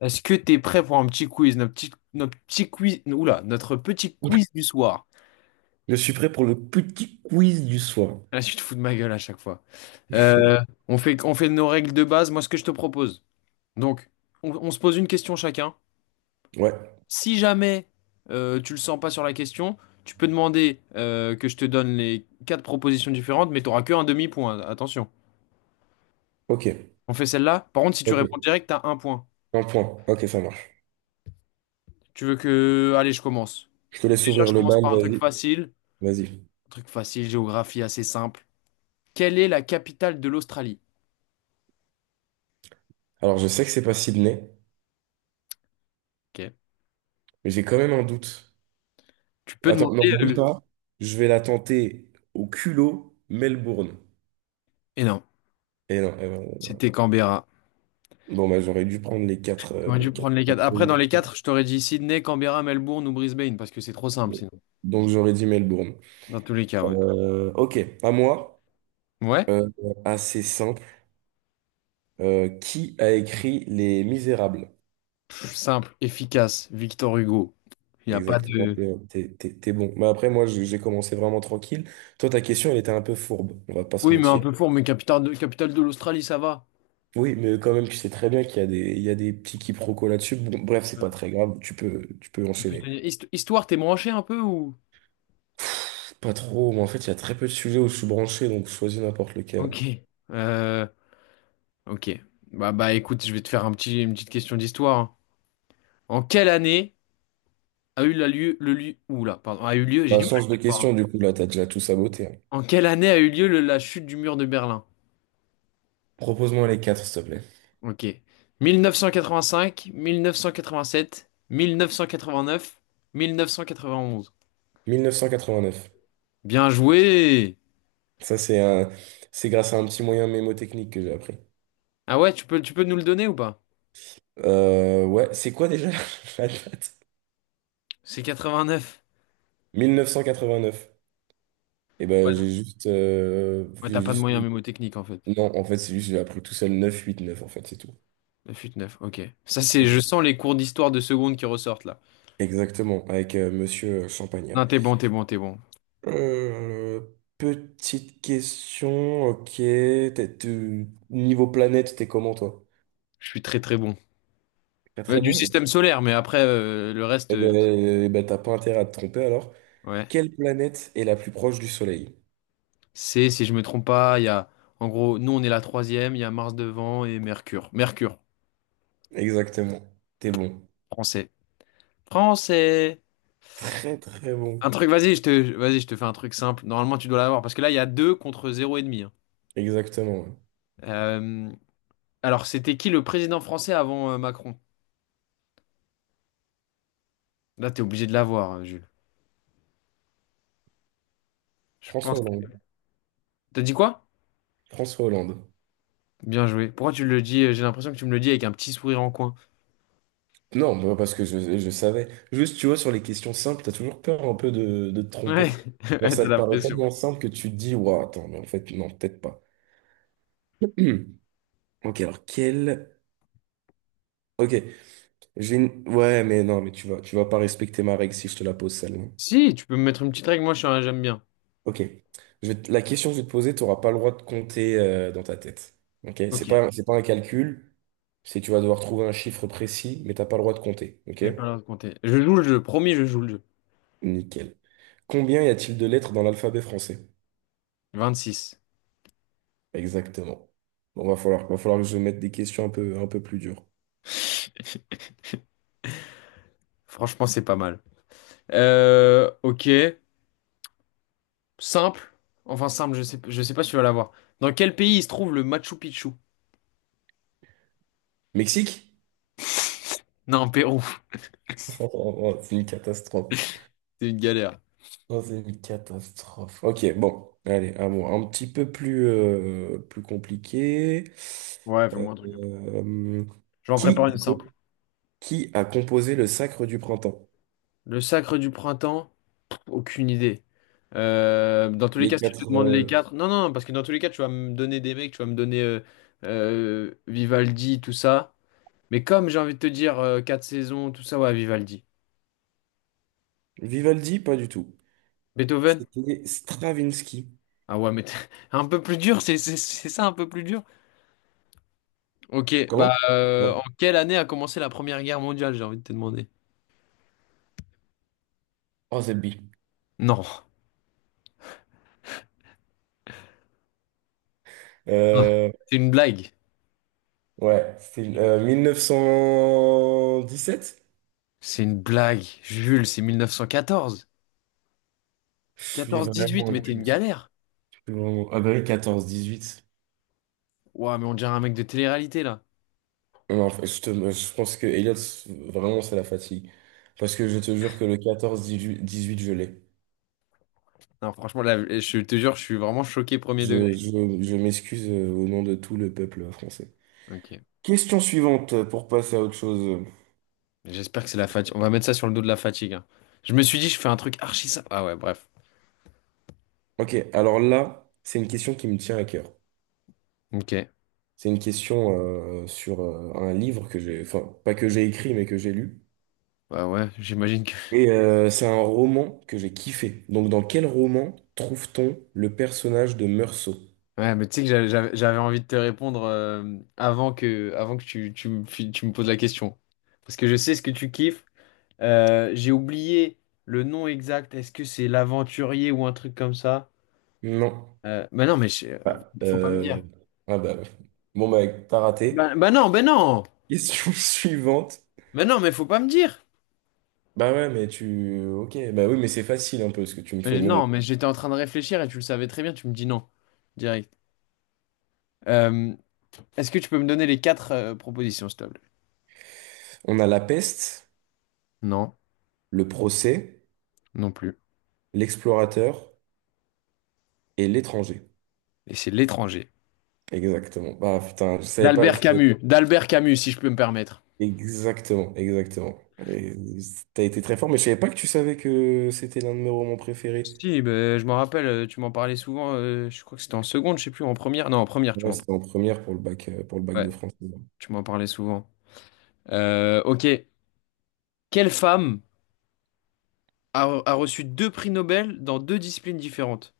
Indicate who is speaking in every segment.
Speaker 1: Est-ce que t'es prêt pour un petit quiz, notre petit quiz, notre petit quiz du soir?
Speaker 2: Je suis prêt pour le petit quiz du soir.
Speaker 1: Là, tu te fous de ma gueule à chaque fois. Euh, on fait nos règles de base. Moi, ce que je te propose. Donc, on se pose une question chacun.
Speaker 2: Ouais,
Speaker 1: Si jamais tu le sens pas sur la question, tu peux demander que je te donne les quatre propositions différentes, mais t'auras que un demi-point. Attention.
Speaker 2: ok,
Speaker 1: On fait celle-là. Par contre, si tu réponds
Speaker 2: ok.
Speaker 1: direct, t'as un point.
Speaker 2: Un point, ok, ça marche.
Speaker 1: Tu veux que, allez, je commence.
Speaker 2: Je te laisse
Speaker 1: Déjà, je
Speaker 2: ouvrir le
Speaker 1: commence
Speaker 2: bal,
Speaker 1: par un truc
Speaker 2: vas-y,
Speaker 1: facile.
Speaker 2: vas-y.
Speaker 1: Un truc facile, géographie assez simple. Quelle est la capitale de l'Australie?
Speaker 2: Alors, je sais que c'est pas Sydney,
Speaker 1: Ok.
Speaker 2: mais j'ai quand même un doute.
Speaker 1: Tu peux
Speaker 2: Attends, non,
Speaker 1: demander.
Speaker 2: même pas. Je vais la tenter au culot Melbourne.
Speaker 1: Et non,
Speaker 2: Et non, eh ben,
Speaker 1: c'était Canberra.
Speaker 2: bon, bah, j'aurais dû prendre
Speaker 1: J'aurais
Speaker 2: les
Speaker 1: dû
Speaker 2: quatre
Speaker 1: prendre les quatre. Après, dans les
Speaker 2: propositions.
Speaker 1: quatre, je t'aurais dit Sydney, Canberra, Melbourne ou Brisbane, parce que c'est trop simple sinon.
Speaker 2: Donc, j'aurais dit Melbourne.
Speaker 1: Dans tous les cas, ouais.
Speaker 2: Ok, à moi.
Speaker 1: Ouais?
Speaker 2: Euh, Assez simple. Qui a écrit Les Misérables?
Speaker 1: Simple, efficace, Victor Hugo. Il n'y a pas
Speaker 2: Exactement,
Speaker 1: de.
Speaker 2: t'es bon. Mais après, moi, j'ai commencé vraiment tranquille. Toi, ta question, elle était un peu fourbe, on va pas se
Speaker 1: Oui, mais un
Speaker 2: mentir.
Speaker 1: peu fort, mais capitale de l'Australie, ça va.
Speaker 2: Oui, mais quand même, tu sais très bien qu'il y a des, petits quiproquos là-dessus. Bon, bref, c'est pas
Speaker 1: Euh,
Speaker 2: très grave, tu peux
Speaker 1: ça peut se
Speaker 2: enchaîner.
Speaker 1: tenir. Histoire, t'es branché un peu ou.
Speaker 2: Pff, pas trop, mais en fait, il y a très peu de sujets où je suis branché, donc choisis n'importe lequel, hein.
Speaker 1: Ok. Euh, ok. Bah, écoute, je vais te faire un petit, une petite question d'histoire, hein. En quelle année a eu lieu, j'ai
Speaker 2: Bah,
Speaker 1: du mal
Speaker 2: change
Speaker 1: à
Speaker 2: de
Speaker 1: le voir, hein.
Speaker 2: question, du coup, là, t'as déjà tout saboté, hein.
Speaker 1: En quelle année a eu lieu la chute du mur de Berlin?
Speaker 2: Propose-moi les quatre, s'il te plaît.
Speaker 1: Ok. 1985, 1987, 1989, 1991.
Speaker 2: 1989.
Speaker 1: Bien joué!
Speaker 2: Ça, c'est grâce à un petit moyen mémotechnique que j'ai appris.
Speaker 1: Ah ouais, tu peux nous le donner ou pas?
Speaker 2: Ouais, c'est quoi déjà la date?
Speaker 1: C'est 89.
Speaker 2: 1989. Et
Speaker 1: Ouais,
Speaker 2: ben j'ai juste, euh,
Speaker 1: ouais, t'as
Speaker 2: j'ai
Speaker 1: pas de
Speaker 2: juste...
Speaker 1: moyens
Speaker 2: mis-
Speaker 1: mémotechniques en fait.
Speaker 2: Non, en fait, c'est juste, j'ai appris tout seul 9 8 9 en fait, c'est tout.
Speaker 1: La chute 9, ok. Ça, c'est,
Speaker 2: Ok.
Speaker 1: je sens les cours d'histoire de seconde qui ressortent là.
Speaker 2: Exactement, avec Monsieur Champagnat.
Speaker 1: Non, t'es bon, t'es bon, t'es bon.
Speaker 2: Euh, Petite question, ok. Niveau planète, t'es comment, toi?
Speaker 1: Je suis très très bon.
Speaker 2: Pas
Speaker 1: Ouais,
Speaker 2: très
Speaker 1: du
Speaker 2: bon?
Speaker 1: système solaire, mais après, le reste,
Speaker 2: Eh ben, t'as pas intérêt à te tromper, alors.
Speaker 1: ouais.
Speaker 2: Quelle planète est la plus proche du Soleil?
Speaker 1: C'est, si je me trompe pas, en gros, nous on est la troisième, il y a Mars devant et Mercure. Mercure,
Speaker 2: Exactement. T'es bon.
Speaker 1: français. Français!
Speaker 2: Très, très bon.
Speaker 1: Un truc, vas-y, je te fais un truc simple. Normalement, tu dois l'avoir parce que là, il y a deux contre zéro et demi, hein.
Speaker 2: Exactement, ouais.
Speaker 1: Euh, alors, c'était qui le président français avant Macron? Là, t'es obligé de l'avoir, hein, Jules. Je
Speaker 2: François
Speaker 1: pense.
Speaker 2: Hollande.
Speaker 1: que- T'as dit quoi?
Speaker 2: François Hollande.
Speaker 1: Bien joué. Pourquoi tu le dis? J'ai l'impression que tu me le dis avec un petit sourire en coin.
Speaker 2: Non, bah, parce que je savais. Juste, tu vois, sur les questions simples, t'as toujours peur un peu de te
Speaker 1: Ouais,
Speaker 2: tromper. Genre,
Speaker 1: ouais, t'as
Speaker 2: ça te
Speaker 1: la
Speaker 2: paraît
Speaker 1: pression.
Speaker 2: tellement simple que tu te dis, ouah, attends, mais en fait, non, peut-être pas. Ok, alors, quel... Ok, j'ai une... Ouais, mais non, mais tu vas pas respecter ma règle si je te la pose, celle-là.
Speaker 1: Si, tu peux me mettre une petite règle, moi je suis un- j'aime bien.
Speaker 2: Ok, la question que je vais te poser, t'auras pas le droit de compter dans ta tête. Ok, c'est
Speaker 1: Ok,
Speaker 2: pas, c'est pas un calcul, c'est tu vas devoir trouver un chiffre précis, mais t'as pas le droit de compter. Ok,
Speaker 1: j'ai pas l'air de compter. Je joue le jeu, promis, je joue le jeu.
Speaker 2: nickel. Combien y a-t-il de lettres dans l'alphabet français?
Speaker 1: 26.
Speaker 2: Exactement. Bon, va falloir que je mette des questions un peu plus dures.
Speaker 1: Franchement, c'est pas mal. Ok. Simple. Enfin, simple, je sais pas si tu vas l'avoir. Dans quel pays il se trouve le Machu Picchu?
Speaker 2: Mexique?
Speaker 1: Non, Pérou.
Speaker 2: Oh, oh, oh, c'est une catastrophe.
Speaker 1: C'est une galère.
Speaker 2: Oh, c'est une catastrophe. Ok, bon, allez, à moi. Un petit peu plus compliqué.
Speaker 1: Ouais,
Speaker 2: Euh,
Speaker 1: fais-moi un truc.
Speaker 2: euh,
Speaker 1: Je vais en
Speaker 2: qui,
Speaker 1: préparer une
Speaker 2: a
Speaker 1: simple.
Speaker 2: co- qui a composé le Sacre du Printemps?
Speaker 1: Le sacre du printemps? Aucune idée. Dans tous les
Speaker 2: Les
Speaker 1: cas, si tu te
Speaker 2: quatre.
Speaker 1: demandes les quatre. Non, non, non, parce que dans tous les cas, tu vas me donner des mecs, tu vas me donner Vivaldi, tout ça. Mais comme j'ai envie de te dire quatre saisons, tout ça, ouais, Vivaldi.
Speaker 2: Vivaldi, pas du tout.
Speaker 1: Beethoven?
Speaker 2: C'était Stravinsky.
Speaker 1: Ah ouais, un peu plus dur, c'est ça, un peu plus dur. Ok,
Speaker 2: Comment?
Speaker 1: bah
Speaker 2: Ouais.
Speaker 1: en quelle année a commencé la Première Guerre mondiale, j'ai envie de te demander.
Speaker 2: Oh, c'est B.
Speaker 1: Non,
Speaker 2: Euh,
Speaker 1: c'est une blague.
Speaker 2: ouais, c'est 1917?
Speaker 1: C'est une blague. Jules, c'est 1914.
Speaker 2: Je suis vraiment
Speaker 1: 14-18, mais t'es une
Speaker 2: inculte.
Speaker 1: galère.
Speaker 2: Je suis vraiment... Ah bah oui, 14-18.
Speaker 1: Ouah, mais on dirait un mec de télé-réalité là.
Speaker 2: Non, en fait, je pense que Elliot, vraiment, c'est la fatigue. Parce que je te jure que le 14-18, je l'ai.
Speaker 1: Non, franchement, là, je te jure, je suis vraiment choqué premier degré.
Speaker 2: Je m'excuse au nom de tout le peuple français.
Speaker 1: Ok,
Speaker 2: Question suivante pour passer à autre chose.
Speaker 1: j'espère que c'est la fatigue. On va mettre ça sur le dos de la fatigue, hein. Je me suis dit, je fais un truc archi ça. Ah ouais, bref.
Speaker 2: Ok, alors là, c'est une question qui me tient à cœur.
Speaker 1: Ok.
Speaker 2: C'est une question sur un livre que j'ai, enfin, pas que j'ai écrit, mais que j'ai lu.
Speaker 1: Bah ouais, j'imagine que.
Speaker 2: Et c'est un roman que j'ai kiffé. Donc, dans quel roman trouve-t-on le personnage de Meursault?
Speaker 1: Ouais, mais tu sais que j'avais envie de te répondre avant que tu me poses la question. Parce que je sais ce que tu kiffes. J'ai oublié le nom exact. Est-ce que c'est l'aventurier ou un truc comme ça?
Speaker 2: Non.
Speaker 1: Bah non,
Speaker 2: Ah,
Speaker 1: faut pas me dire.
Speaker 2: ah bah, ouais. Bon, bah, t'as raté.
Speaker 1: Bah, bah non, bah non!
Speaker 2: Question suivante.
Speaker 1: Bah non, mais faut pas me dire!
Speaker 2: Bah ouais, mais tu... Ok, bah oui, mais c'est facile un peu ce que tu me fais.
Speaker 1: Mais
Speaker 2: Mais
Speaker 1: non, mais
Speaker 2: bon.
Speaker 1: j'étais en train de réfléchir et tu le savais très bien, tu me dis non. Direct. Euh, est-ce que tu peux me donner les quatre propositions, s'il te plaît?
Speaker 2: On a la peste,
Speaker 1: Non,
Speaker 2: le procès,
Speaker 1: non plus.
Speaker 2: l'explorateur et l'étranger.
Speaker 1: Et c'est l'étranger.
Speaker 2: Exactement. Ah putain, je savais pas... je
Speaker 1: d'Albert Camus, si je peux me permettre.
Speaker 2: Exactement, exactement. Et t'as été très fort, mais je savais pas que tu savais que c'était l'un de mes romans préférés.
Speaker 1: Si, ben, je m'en rappelle, tu m'en parlais souvent, je crois que c'était en seconde, je sais plus, en première. Non, en première, tu
Speaker 2: Ouais,
Speaker 1: m'en
Speaker 2: c'était en première pour le pour le bac
Speaker 1: ouais,
Speaker 2: de français.
Speaker 1: tu m'en parlais souvent. Ok. Quelle femme a reçu deux prix Nobel dans deux disciplines différentes?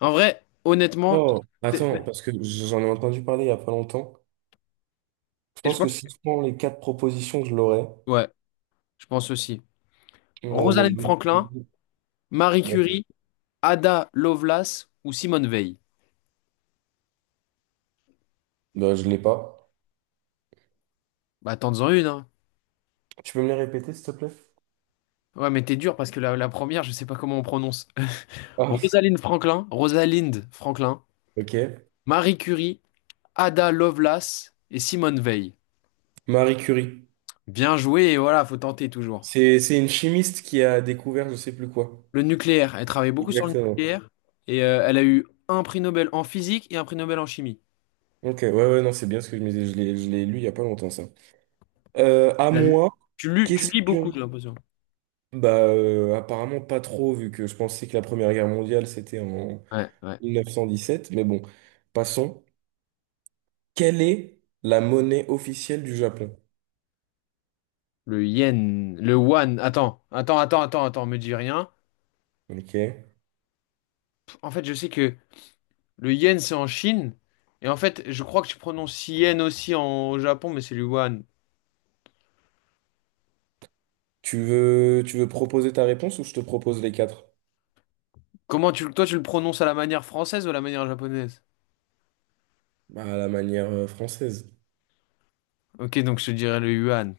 Speaker 1: En vrai, honnêtement,
Speaker 2: Oh,
Speaker 1: c'est-
Speaker 2: attends, parce que j'en ai entendu parler il n'y a pas longtemps. Je
Speaker 1: et je
Speaker 2: pense que
Speaker 1: pense
Speaker 2: si je prends les quatre propositions, je l'aurai.
Speaker 1: ouais, je pense aussi.
Speaker 2: Mais je
Speaker 1: Rosalind Franklin,
Speaker 2: vais...
Speaker 1: Marie
Speaker 2: Bon.
Speaker 1: Curie, Ada Lovelace ou Simone Veil.
Speaker 2: Bah, je ne l'ai pas.
Speaker 1: Bah, tente-en une, hein.
Speaker 2: Tu peux me les répéter, s'il te plaît?
Speaker 1: Ouais, mais t'es dur parce que la première, je sais pas comment on prononce.
Speaker 2: Ah,
Speaker 1: Rosalind Franklin, Rosalind Franklin,
Speaker 2: ok.
Speaker 1: Marie Curie, Ada Lovelace et Simone Veil.
Speaker 2: Marie Curie.
Speaker 1: Bien joué, et voilà, faut tenter toujours.
Speaker 2: C'est une chimiste qui a découvert je sais plus quoi.
Speaker 1: Le nucléaire, elle travaille beaucoup sur le
Speaker 2: Exactement.
Speaker 1: nucléaire et elle a eu un prix Nobel en physique et un prix Nobel en chimie.
Speaker 2: Ok, ouais, ouais, non, c'est bien ce que je me disais. Je l'ai lu il n'y a pas longtemps, ça. À
Speaker 1: Tu l'as lu-
Speaker 2: moi,
Speaker 1: tu lus, tu lis beaucoup, j'ai
Speaker 2: question.
Speaker 1: l'impression.
Speaker 2: Bah, apparemment pas trop, vu que je pensais que la Première Guerre mondiale, c'était en...
Speaker 1: Ouais, ouais.
Speaker 2: 1917, mais bon, passons. Quelle est la monnaie officielle du Japon?
Speaker 1: Le yen, le yuan. Attends, attends, attends, attends, attends, me dis rien.
Speaker 2: Ok.
Speaker 1: En fait, je sais que le yen, c'est en Chine. Et en fait, je crois que tu prononces yen aussi au Japon, mais c'est le yuan.
Speaker 2: Tu veux proposer ta réponse ou je te propose les quatre?
Speaker 1: Comment tu, toi, tu le prononces à la manière française ou à la manière japonaise?
Speaker 2: Bah, à la manière française.
Speaker 1: Ok, donc je te dirais le yuan.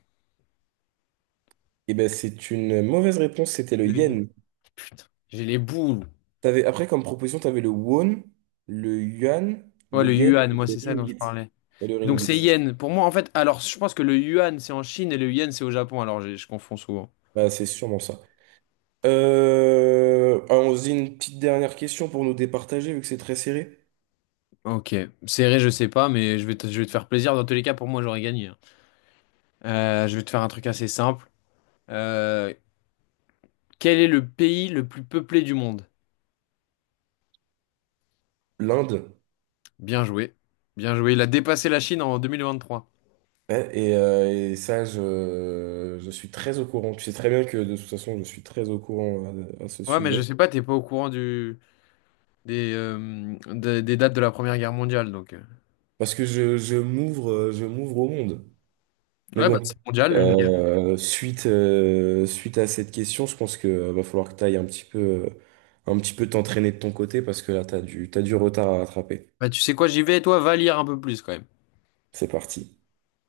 Speaker 2: Eh ben, c'est une mauvaise réponse, c'était le yen.
Speaker 1: Putain, j'ai les boules.
Speaker 2: T'avais, après, comme proposition, tu avais le won, le yuan,
Speaker 1: Ouais,
Speaker 2: le
Speaker 1: le
Speaker 2: yen
Speaker 1: yuan,
Speaker 2: et
Speaker 1: moi,
Speaker 2: le
Speaker 1: c'est ça dont je
Speaker 2: ringgit.
Speaker 1: parlais.
Speaker 2: Et le
Speaker 1: Donc, c'est
Speaker 2: ringgit.
Speaker 1: yen. Pour moi, en fait, alors, je pense que le yuan, c'est en Chine et le yen, c'est au Japon. Je confonds souvent.
Speaker 2: Bah, c'est sûrement ça. Allons-y, une petite dernière question pour nous départager, vu que c'est très serré.
Speaker 1: Ok. Serré, je sais pas, mais je vais te faire plaisir. Dans tous les cas, pour moi, j'aurais gagné, hein. Je vais te faire un truc assez simple. Euh, quel est le pays le plus peuplé du monde?
Speaker 2: L'Inde.
Speaker 1: Bien joué. Bien joué. Il a dépassé la Chine en 2023.
Speaker 2: Ouais, et ça, je suis très au courant. Tu sais très bien que de toute façon, je suis très au courant à ce
Speaker 1: Ouais, mais je
Speaker 2: sujet.
Speaker 1: sais pas, t'es pas au courant des dates de la Première Guerre mondiale, donc.
Speaker 2: Parce que je m'ouvre au monde. Mais
Speaker 1: Ouais, bah, c'est
Speaker 2: bon,
Speaker 1: mondial, l'une guerre.
Speaker 2: suite à cette question, je pense que va falloir que tu ailles un petit peu t'entraîner de ton côté parce que là, t'as du retard à rattraper.
Speaker 1: Bah, tu sais quoi, j'y vais, toi, va lire un peu plus quand même.
Speaker 2: C'est parti.